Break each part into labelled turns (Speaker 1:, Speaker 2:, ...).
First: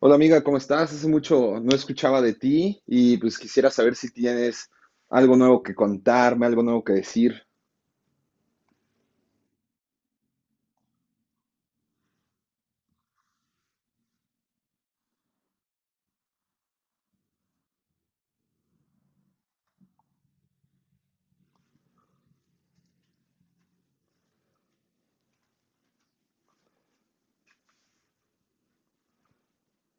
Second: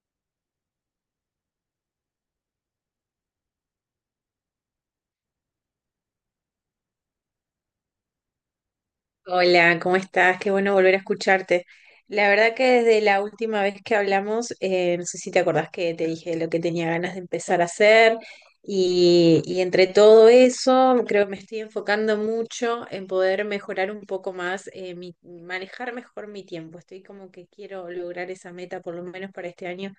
Speaker 1: Hola amiga, ¿cómo estás? Hace mucho no escuchaba de ti y pues quisiera saber si tienes algo nuevo que contarme, algo nuevo que decir.
Speaker 2: Hola, ¿cómo estás? Qué bueno volver a escucharte. La verdad que desde la última vez que hablamos, no sé si te acordás que te dije lo que tenía ganas de empezar a hacer y entre todo eso creo que me estoy enfocando mucho en poder mejorar un poco más, manejar mejor mi tiempo. Estoy como que quiero lograr esa meta por lo menos para este año,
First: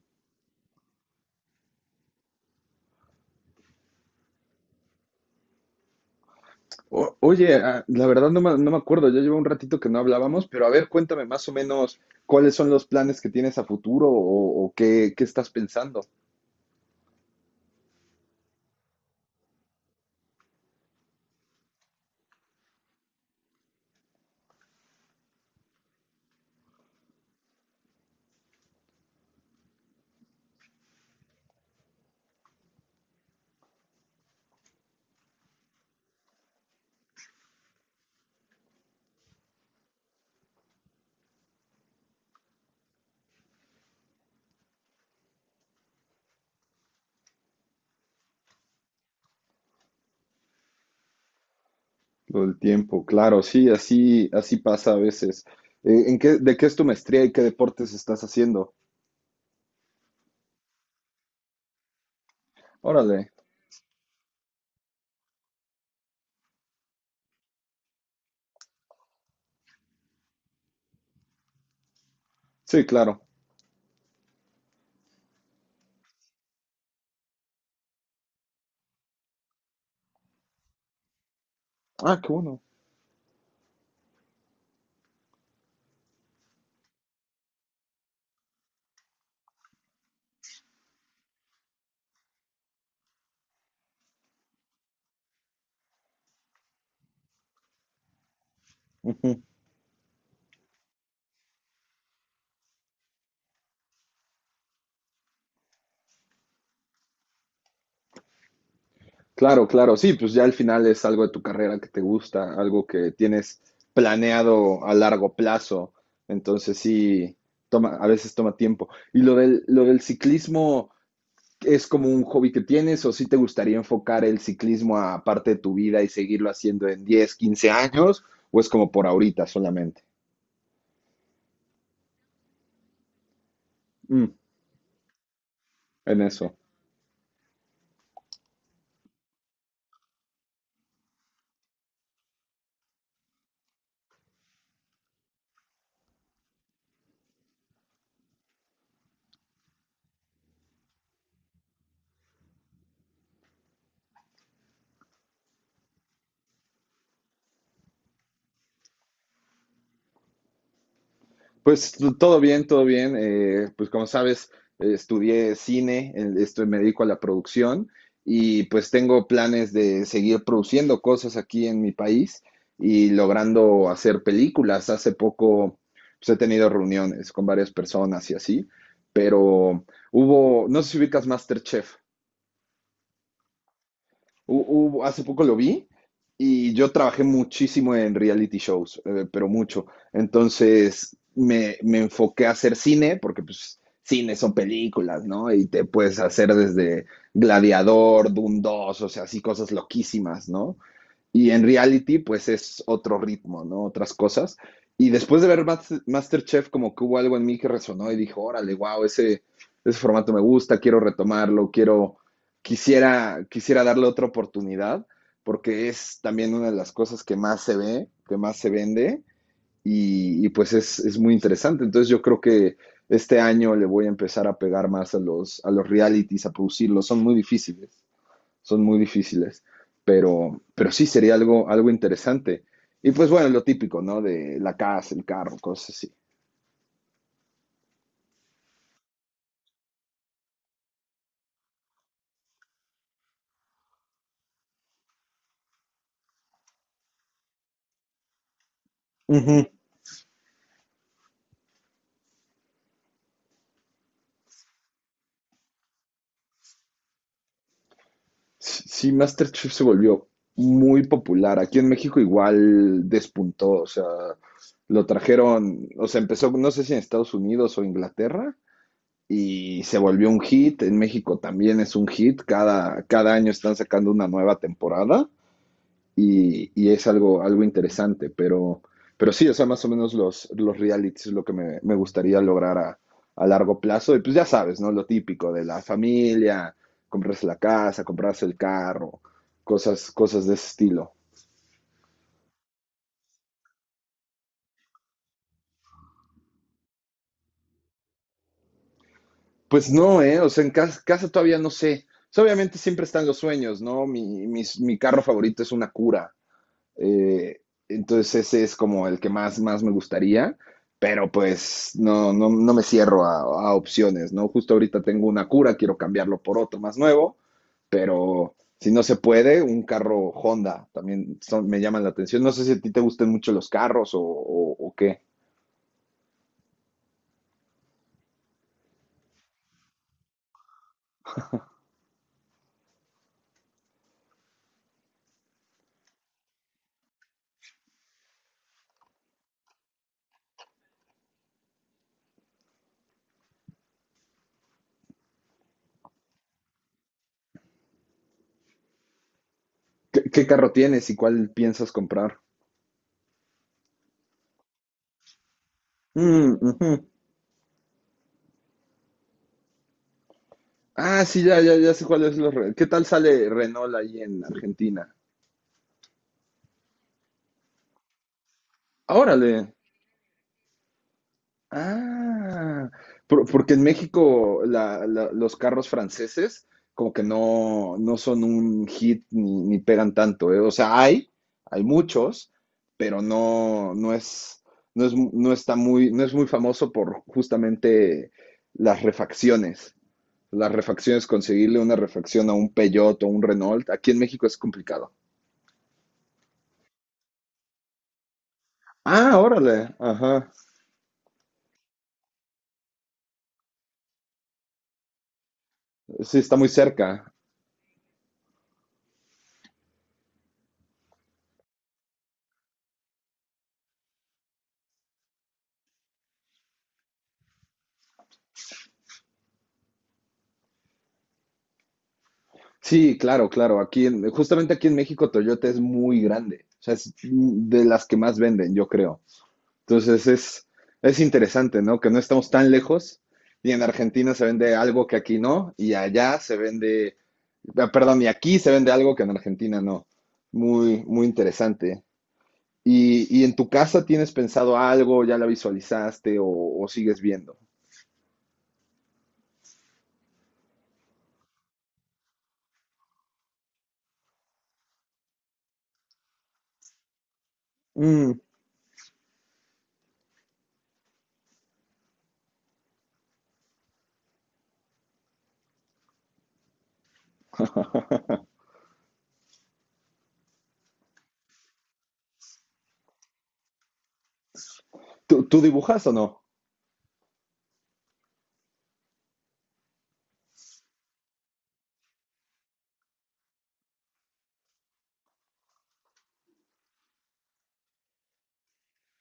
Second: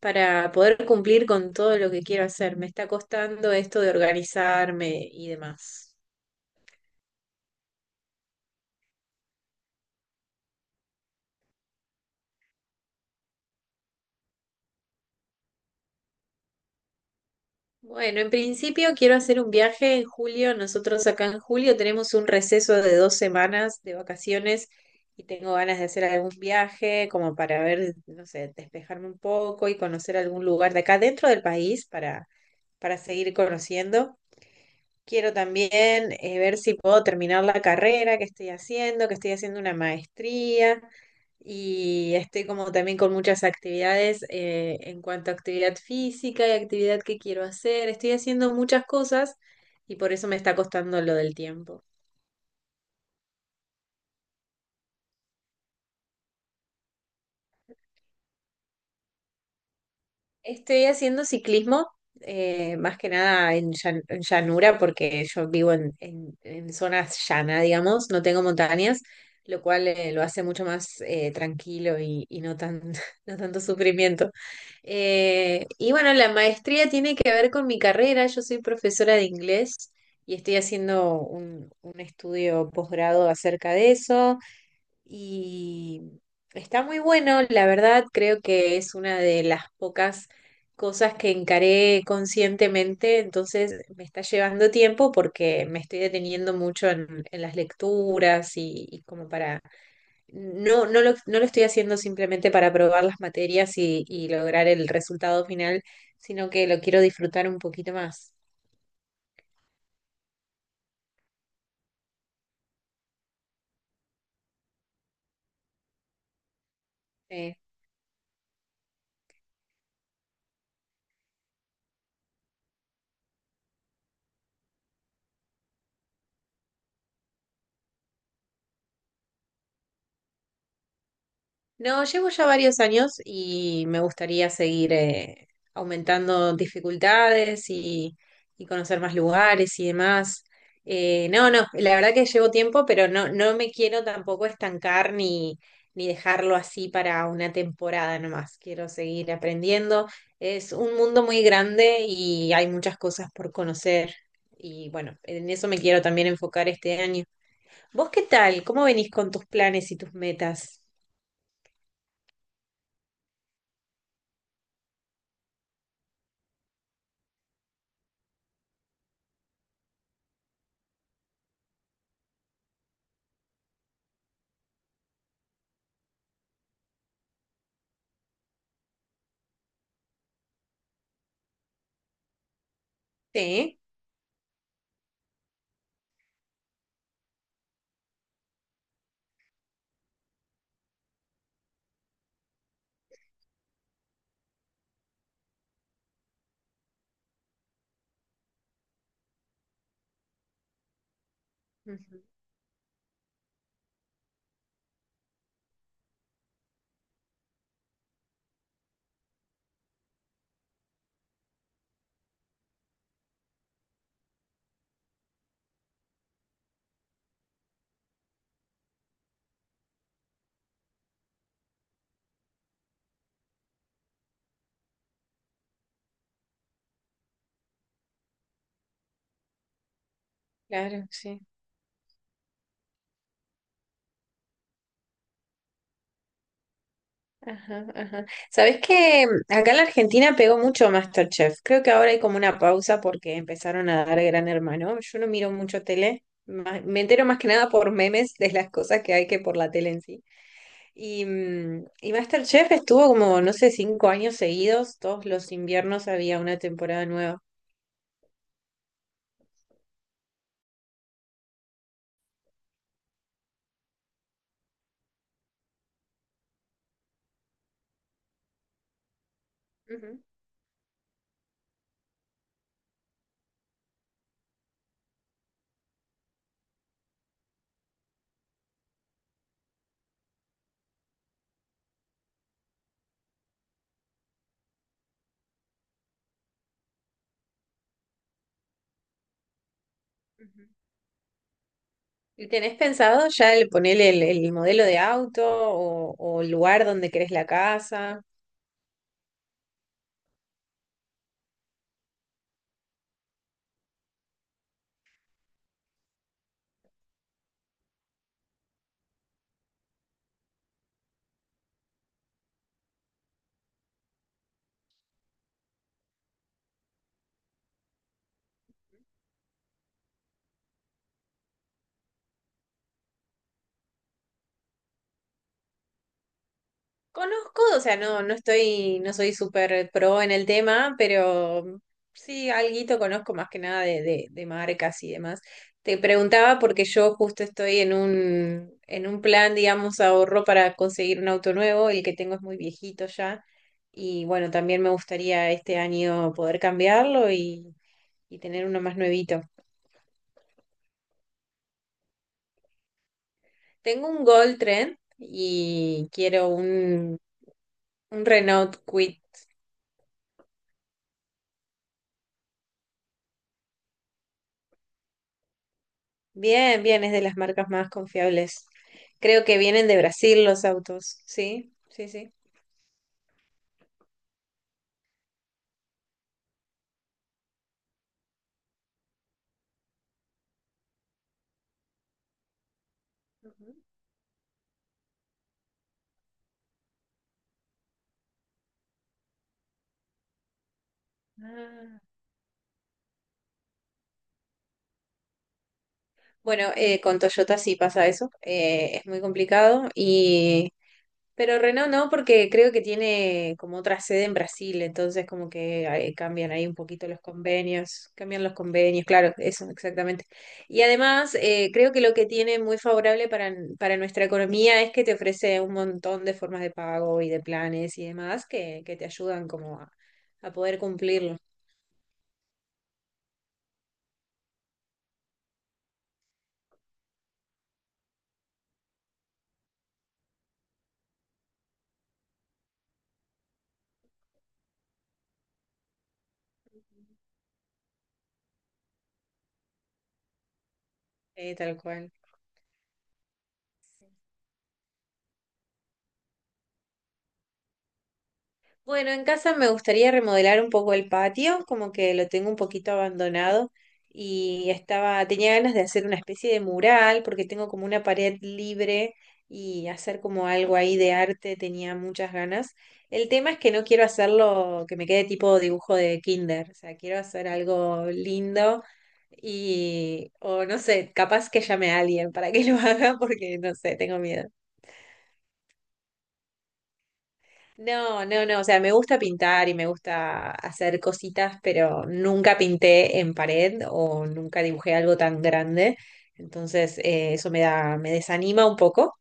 Speaker 2: para poder cumplir con todo lo que quiero hacer. Me está costando esto de organizarme y demás.
Speaker 1: Oye, la verdad no me acuerdo, ya llevo un ratito que no hablábamos, pero a ver, cuéntame más o menos cuáles son los planes que tienes a futuro o qué, qué estás pensando.
Speaker 2: Bueno, en principio quiero hacer un viaje en julio. Nosotros acá en julio tenemos un receso de 2 semanas de vacaciones y tengo ganas de hacer algún viaje como para ver, no sé, despejarme un poco y conocer algún lugar de acá dentro del país para seguir conociendo. Quiero también ver si puedo terminar la carrera que estoy haciendo una maestría y estoy como también con muchas actividades en cuanto a actividad física y actividad que quiero hacer. Estoy haciendo muchas cosas y por eso me está costando lo del tiempo.
Speaker 1: Lo del tiempo, claro, sí, así, así pasa a veces. ¿En qué, ¿de qué es tu maestría y qué deportes estás haciendo?
Speaker 2: Estoy haciendo ciclismo, más que
Speaker 1: Órale,
Speaker 2: nada en llanura, porque yo vivo en zonas llana, digamos, no tengo montañas, lo cual lo hace mucho más tranquilo y
Speaker 1: sí, claro.
Speaker 2: no tanto sufrimiento. Y bueno, la maestría tiene que ver con mi carrera, yo soy profesora de inglés y estoy haciendo un
Speaker 1: Ah, qué bueno.
Speaker 2: estudio posgrado acerca de eso. Y está muy bueno, la verdad, creo que es una de las pocas cosas que encaré conscientemente, entonces me está llevando tiempo porque me estoy deteniendo mucho en las lecturas y como para, no, no lo, no lo estoy haciendo simplemente para probar las materias y lograr el resultado final, sino que lo quiero disfrutar un poquito más.
Speaker 1: Claro, claro, sí, pues ya al final es algo de tu carrera que te gusta, algo que tienes planeado a largo plazo, entonces sí,
Speaker 2: eh.
Speaker 1: toma, a veces toma tiempo. ¿Y lo del ciclismo es como un hobby que tienes o sí te gustaría enfocar el ciclismo a parte de tu vida y seguirlo haciendo en 10, 15 años o es como por ahorita solamente?
Speaker 2: No, llevo ya varios años y me
Speaker 1: Mm,
Speaker 2: gustaría seguir
Speaker 1: en eso.
Speaker 2: aumentando dificultades y conocer más lugares y demás. No, no, la verdad que llevo tiempo, pero no, no me quiero tampoco estancar ni, ni dejarlo así para una temporada nomás. Quiero seguir aprendiendo. Es un mundo muy grande y hay muchas cosas por conocer. Y bueno, en eso me quiero también enfocar este año. ¿Vos qué tal? ¿Cómo venís con tus planes y tus metas?
Speaker 1: Pues todo bien, todo bien. Pues como sabes, estudié cine, esto me dedico a la producción y pues tengo planes de seguir produciendo cosas aquí en mi país y logrando hacer películas. Hace poco pues, he tenido reuniones con varias personas y así, pero hubo, no sé si ubicas MasterChef.
Speaker 2: Sí.
Speaker 1: Hace poco lo vi y yo trabajé muchísimo en reality shows, pero mucho. Entonces me enfoqué a hacer cine, porque pues cine son películas, ¿no? Y te puedes hacer desde Gladiador, Doom 2, o sea, así cosas loquísimas, ¿no? Y en reality,
Speaker 2: Ujú.
Speaker 1: pues es otro ritmo, ¿no? Otras cosas. Y después de ver Masterchef, como que hubo algo en mí que resonó y dijo, órale, wow, ese formato me gusta, quiero retomarlo, quiero, quisiera, quisiera darle otra oportunidad, porque es también una de las cosas que más se ve, que más se vende, y pues es muy interesante. Entonces yo creo que este año le voy a empezar a pegar más a los realities, a producirlos, son muy difíciles, pero sí
Speaker 2: Claro,
Speaker 1: sería
Speaker 2: sí.
Speaker 1: algo, algo interesante. Y pues bueno, lo típico, ¿no? De la casa, el carro, cosas así.
Speaker 2: Ajá, ajá. ¿Sabés que acá en la Argentina pegó mucho MasterChef? Creo que ahora hay como una pausa porque empezaron a dar Gran Hermano. Yo no miro mucho tele, me entero más que nada por memes de las cosas que hay que por
Speaker 1: Ujú.
Speaker 2: la tele en sí. Y, y MasterChef estuvo como, no sé, 5 años seguidos, todos los inviernos había una temporada nueva.
Speaker 1: Sí, MasterChef se volvió muy popular. Aquí en México igual despuntó, o sea, lo trajeron, o sea, empezó, no sé si en Estados Unidos o Inglaterra, y se
Speaker 2: Ujú,
Speaker 1: volvió un hit. En México también es un hit. Cada, cada año están sacando una nueva temporada. Y es algo, algo interesante, pero sí, o sea, más o menos los realities es lo que me gustaría lograr a largo plazo. Y pues ya sabes, ¿no? Lo típico de la familia, comprarse la casa, comprarse el carro, cosas, cosas de
Speaker 2: ujú.
Speaker 1: ese estilo.
Speaker 2: ¿Y tenés pensado ya el ponerle el modelo de auto o el lugar donde querés la casa?
Speaker 1: Pues no, ¿eh? O sea, en casa, casa todavía no sé. O sea, obviamente siempre están los sueños, ¿no? Mi, mi carro favorito es una cura. Eh, entonces ese es como el que más, más me gustaría, pero pues no, no, no me cierro a opciones, ¿no? Justo ahorita tengo una cura, quiero cambiarlo por otro más nuevo, pero si no se puede, un carro Honda también me llaman la atención. No sé si a ti te gustan mucho los carros o qué.
Speaker 2: Conozco, o sea, no soy súper pro en el tema, pero sí, alguito conozco más que nada de, de marcas y demás. Te preguntaba porque yo justo estoy en un, plan, digamos, ahorro para conseguir un auto nuevo, el que tengo es muy viejito ya, y bueno, también me gustaría este año poder cambiarlo y tener uno más nuevito.
Speaker 1: ¿Qué qué carro tienes y cuál piensas comprar?
Speaker 2: Tengo un Gold Trend y quiero
Speaker 1: Mm, ujú.
Speaker 2: un Renault Kwid.
Speaker 1: Ah, sí, ya, ya, ya sé cuál es. ¿Qué tal sale Renault ahí en Argentina?
Speaker 2: Bien, bien, es de las marcas más confiables.
Speaker 1: Ah,
Speaker 2: Creo que
Speaker 1: órale.
Speaker 2: vienen de Brasil los autos. Sí, sí, sí.
Speaker 1: Ah, porque en México los carros franceses como que no, no son un hit ni, ni pegan tanto, ¿eh? O sea, hay muchos, pero
Speaker 2: Ujú.
Speaker 1: no, no es, no es, no está muy, no es muy famoso por justamente las refacciones. Las refacciones, conseguirle una
Speaker 2: Ah.
Speaker 1: refacción a un Peugeot o un Renault, aquí en México es complicado.
Speaker 2: Bueno, con Toyota sí pasa eso. Es muy
Speaker 1: Ah,
Speaker 2: complicado.
Speaker 1: órale, ajá,
Speaker 2: Pero Renault no, porque creo que tiene como otra sede en Brasil, entonces como que ahí
Speaker 1: sí,
Speaker 2: cambian
Speaker 1: está
Speaker 2: ahí
Speaker 1: muy
Speaker 2: un poquito los
Speaker 1: cerca.
Speaker 2: convenios, cambian los convenios, claro, eso exactamente. Y además, creo que lo que tiene muy favorable para, nuestra economía es que te ofrece un montón de formas de pago y de planes y demás que, te ayudan como a poder cumplirlo,
Speaker 1: Sí, claro, claro. Justamente aquí en México Toyota es muy grande. O sea, es de las que más venden, yo creo. Entonces es interesante, ¿no? Que no estamos tan lejos y en Argentina se vende algo que aquí no y allá se vende, ah, perdón, y aquí se vende algo que en Argentina no. Muy, muy
Speaker 2: tal
Speaker 1: interesante.
Speaker 2: cual.
Speaker 1: Y en tu casa tienes pensado algo, ya la visualizaste o sigues viendo?
Speaker 2: Bueno, en casa me gustaría remodelar un poco el patio, como que lo tengo un poquito abandonado y estaba, tenía ganas de hacer una especie de mural porque tengo como una
Speaker 1: Mm,
Speaker 2: pared libre y hacer como algo ahí de arte, tenía muchas ganas. El tema es que no quiero hacerlo que me quede tipo dibujo de kinder, o sea, quiero hacer algo lindo y, o no sé, capaz que llame a alguien para que lo haga porque no sé, tengo miedo.
Speaker 1: ¿Tú, tú dibujas o
Speaker 2: No, no, no, o sea, me gusta pintar y me gusta hacer cositas, pero nunca pinté en pared o nunca dibujé algo tan grande, entonces eso me da, me desanima un poco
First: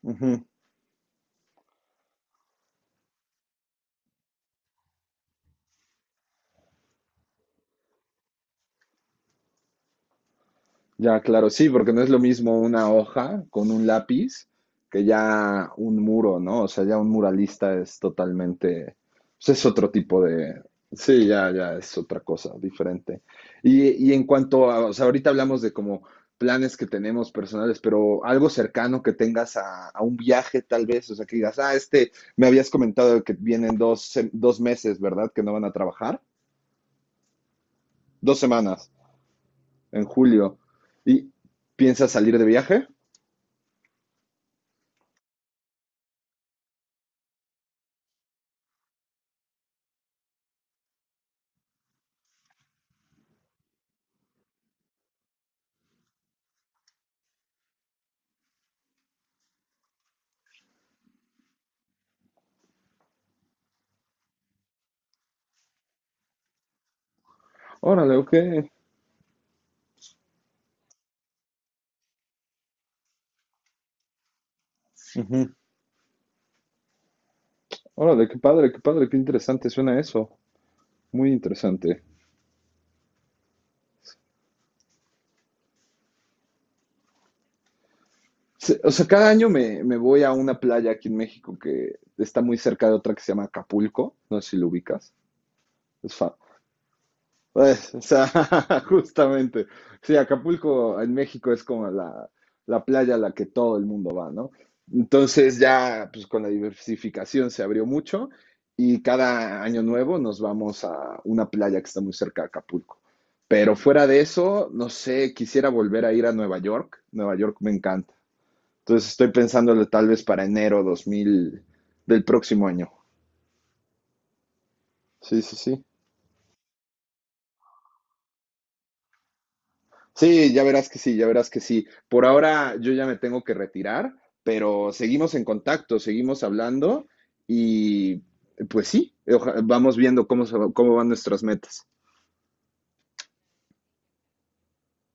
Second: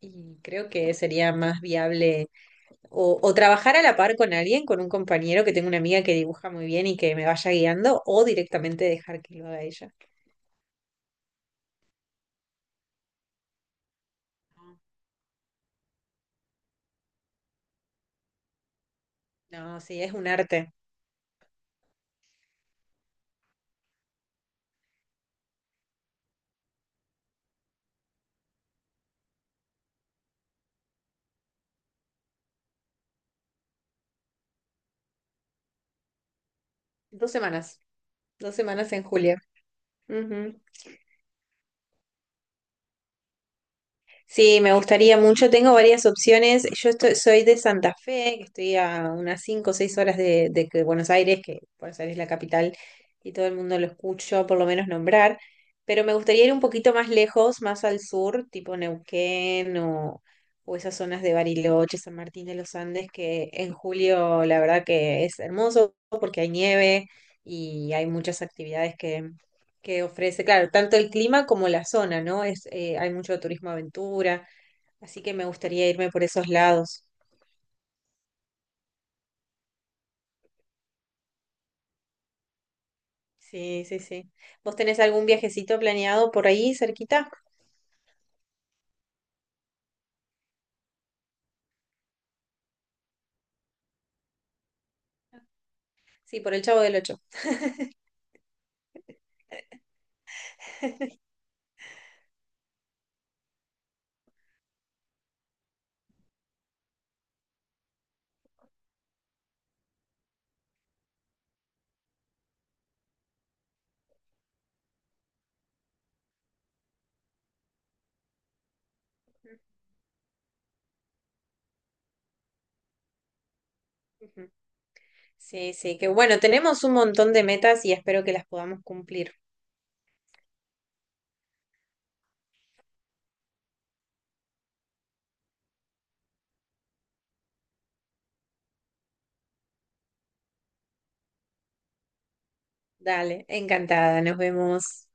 Speaker 2: y
Speaker 1: no?
Speaker 2: creo que sería más viable o trabajar a la par con alguien, con un compañero que tengo una amiga que dibuja muy bien y que me vaya guiando o directamente dejar que lo haga ella.
Speaker 1: Ya, claro, sí, porque no es lo mismo una hoja con un lápiz que ya un muro, ¿no? O sea, ya un muralista es totalmente, pues es
Speaker 2: No,
Speaker 1: otro
Speaker 2: sí, es
Speaker 1: tipo
Speaker 2: un
Speaker 1: de,
Speaker 2: arte.
Speaker 1: sí, ya, ya es otra cosa diferente. Y en cuanto a, o sea, ahorita hablamos de como planes que tenemos personales, pero algo cercano que tengas a un viaje tal vez, o sea, que digas, ah, este, me habías comentado que vienen dos, dos meses, ¿verdad? Que no van a trabajar,
Speaker 2: Dos semanas,
Speaker 1: dos
Speaker 2: dos
Speaker 1: semanas,
Speaker 2: semanas en julio.
Speaker 1: en julio,
Speaker 2: Ujú.
Speaker 1: y piensas salir de viaje.
Speaker 2: Sí, me gustaría mucho. Tengo varias opciones. Yo estoy- soy de Santa Fe, que estoy a unas 5 o 6 horas de, que Buenos Aires es la capital y todo el mundo lo escucho por lo menos nombrar, pero me gustaría ir un poquito más lejos, más al sur, tipo Neuquén o esas zonas de Bariloche, San Martín de los Andes, que en julio la verdad que es hermoso porque hay nieve y hay
Speaker 1: Órale, ok.
Speaker 2: muchas actividades que ofrece, claro, tanto el clima como la zona, ¿no? Es, hay mucho turismo aventura, así que me
Speaker 1: Ujú.
Speaker 2: gustaría irme por esos lados.
Speaker 1: Órale, qué padre, qué padre, qué interesante suena eso. Muy interesante.
Speaker 2: Sí, sí, sí. ¿Vos tenés algún viajecito planeado por ahí cerquita?
Speaker 1: O sea, cada año me voy a una playa aquí en México que está muy cerca de otra que se llama Acapulco. No sé si lo ubicas. Es fa-
Speaker 2: Sí, por el Chavo del Ocho.
Speaker 1: Pues, o sea, justamente. Sí, Acapulco en México es como la playa a la que todo el mundo va, ¿no? Entonces ya, pues con la diversificación se abrió mucho y cada año nuevo nos vamos a una playa que está muy cerca de Acapulco. Pero fuera de eso, no sé, quisiera volver a ir a Nueva York. Nueva York me encanta. Entonces estoy pensándolo tal vez para enero 2000 del próximo año.
Speaker 2: Ujú.
Speaker 1: Sí, sí,
Speaker 2: Sí,
Speaker 1: sí.
Speaker 2: sí, que bueno, tenemos un montón de metas y espero que las podamos cumplir.
Speaker 1: Sí, ya verás que sí, ya verás que sí. Por ahora yo ya me tengo que retirar, pero seguimos en contacto, seguimos hablando y pues sí, vamos viendo cómo, cómo van nuestras metas.
Speaker 2: Dale, encantada, nos vemos.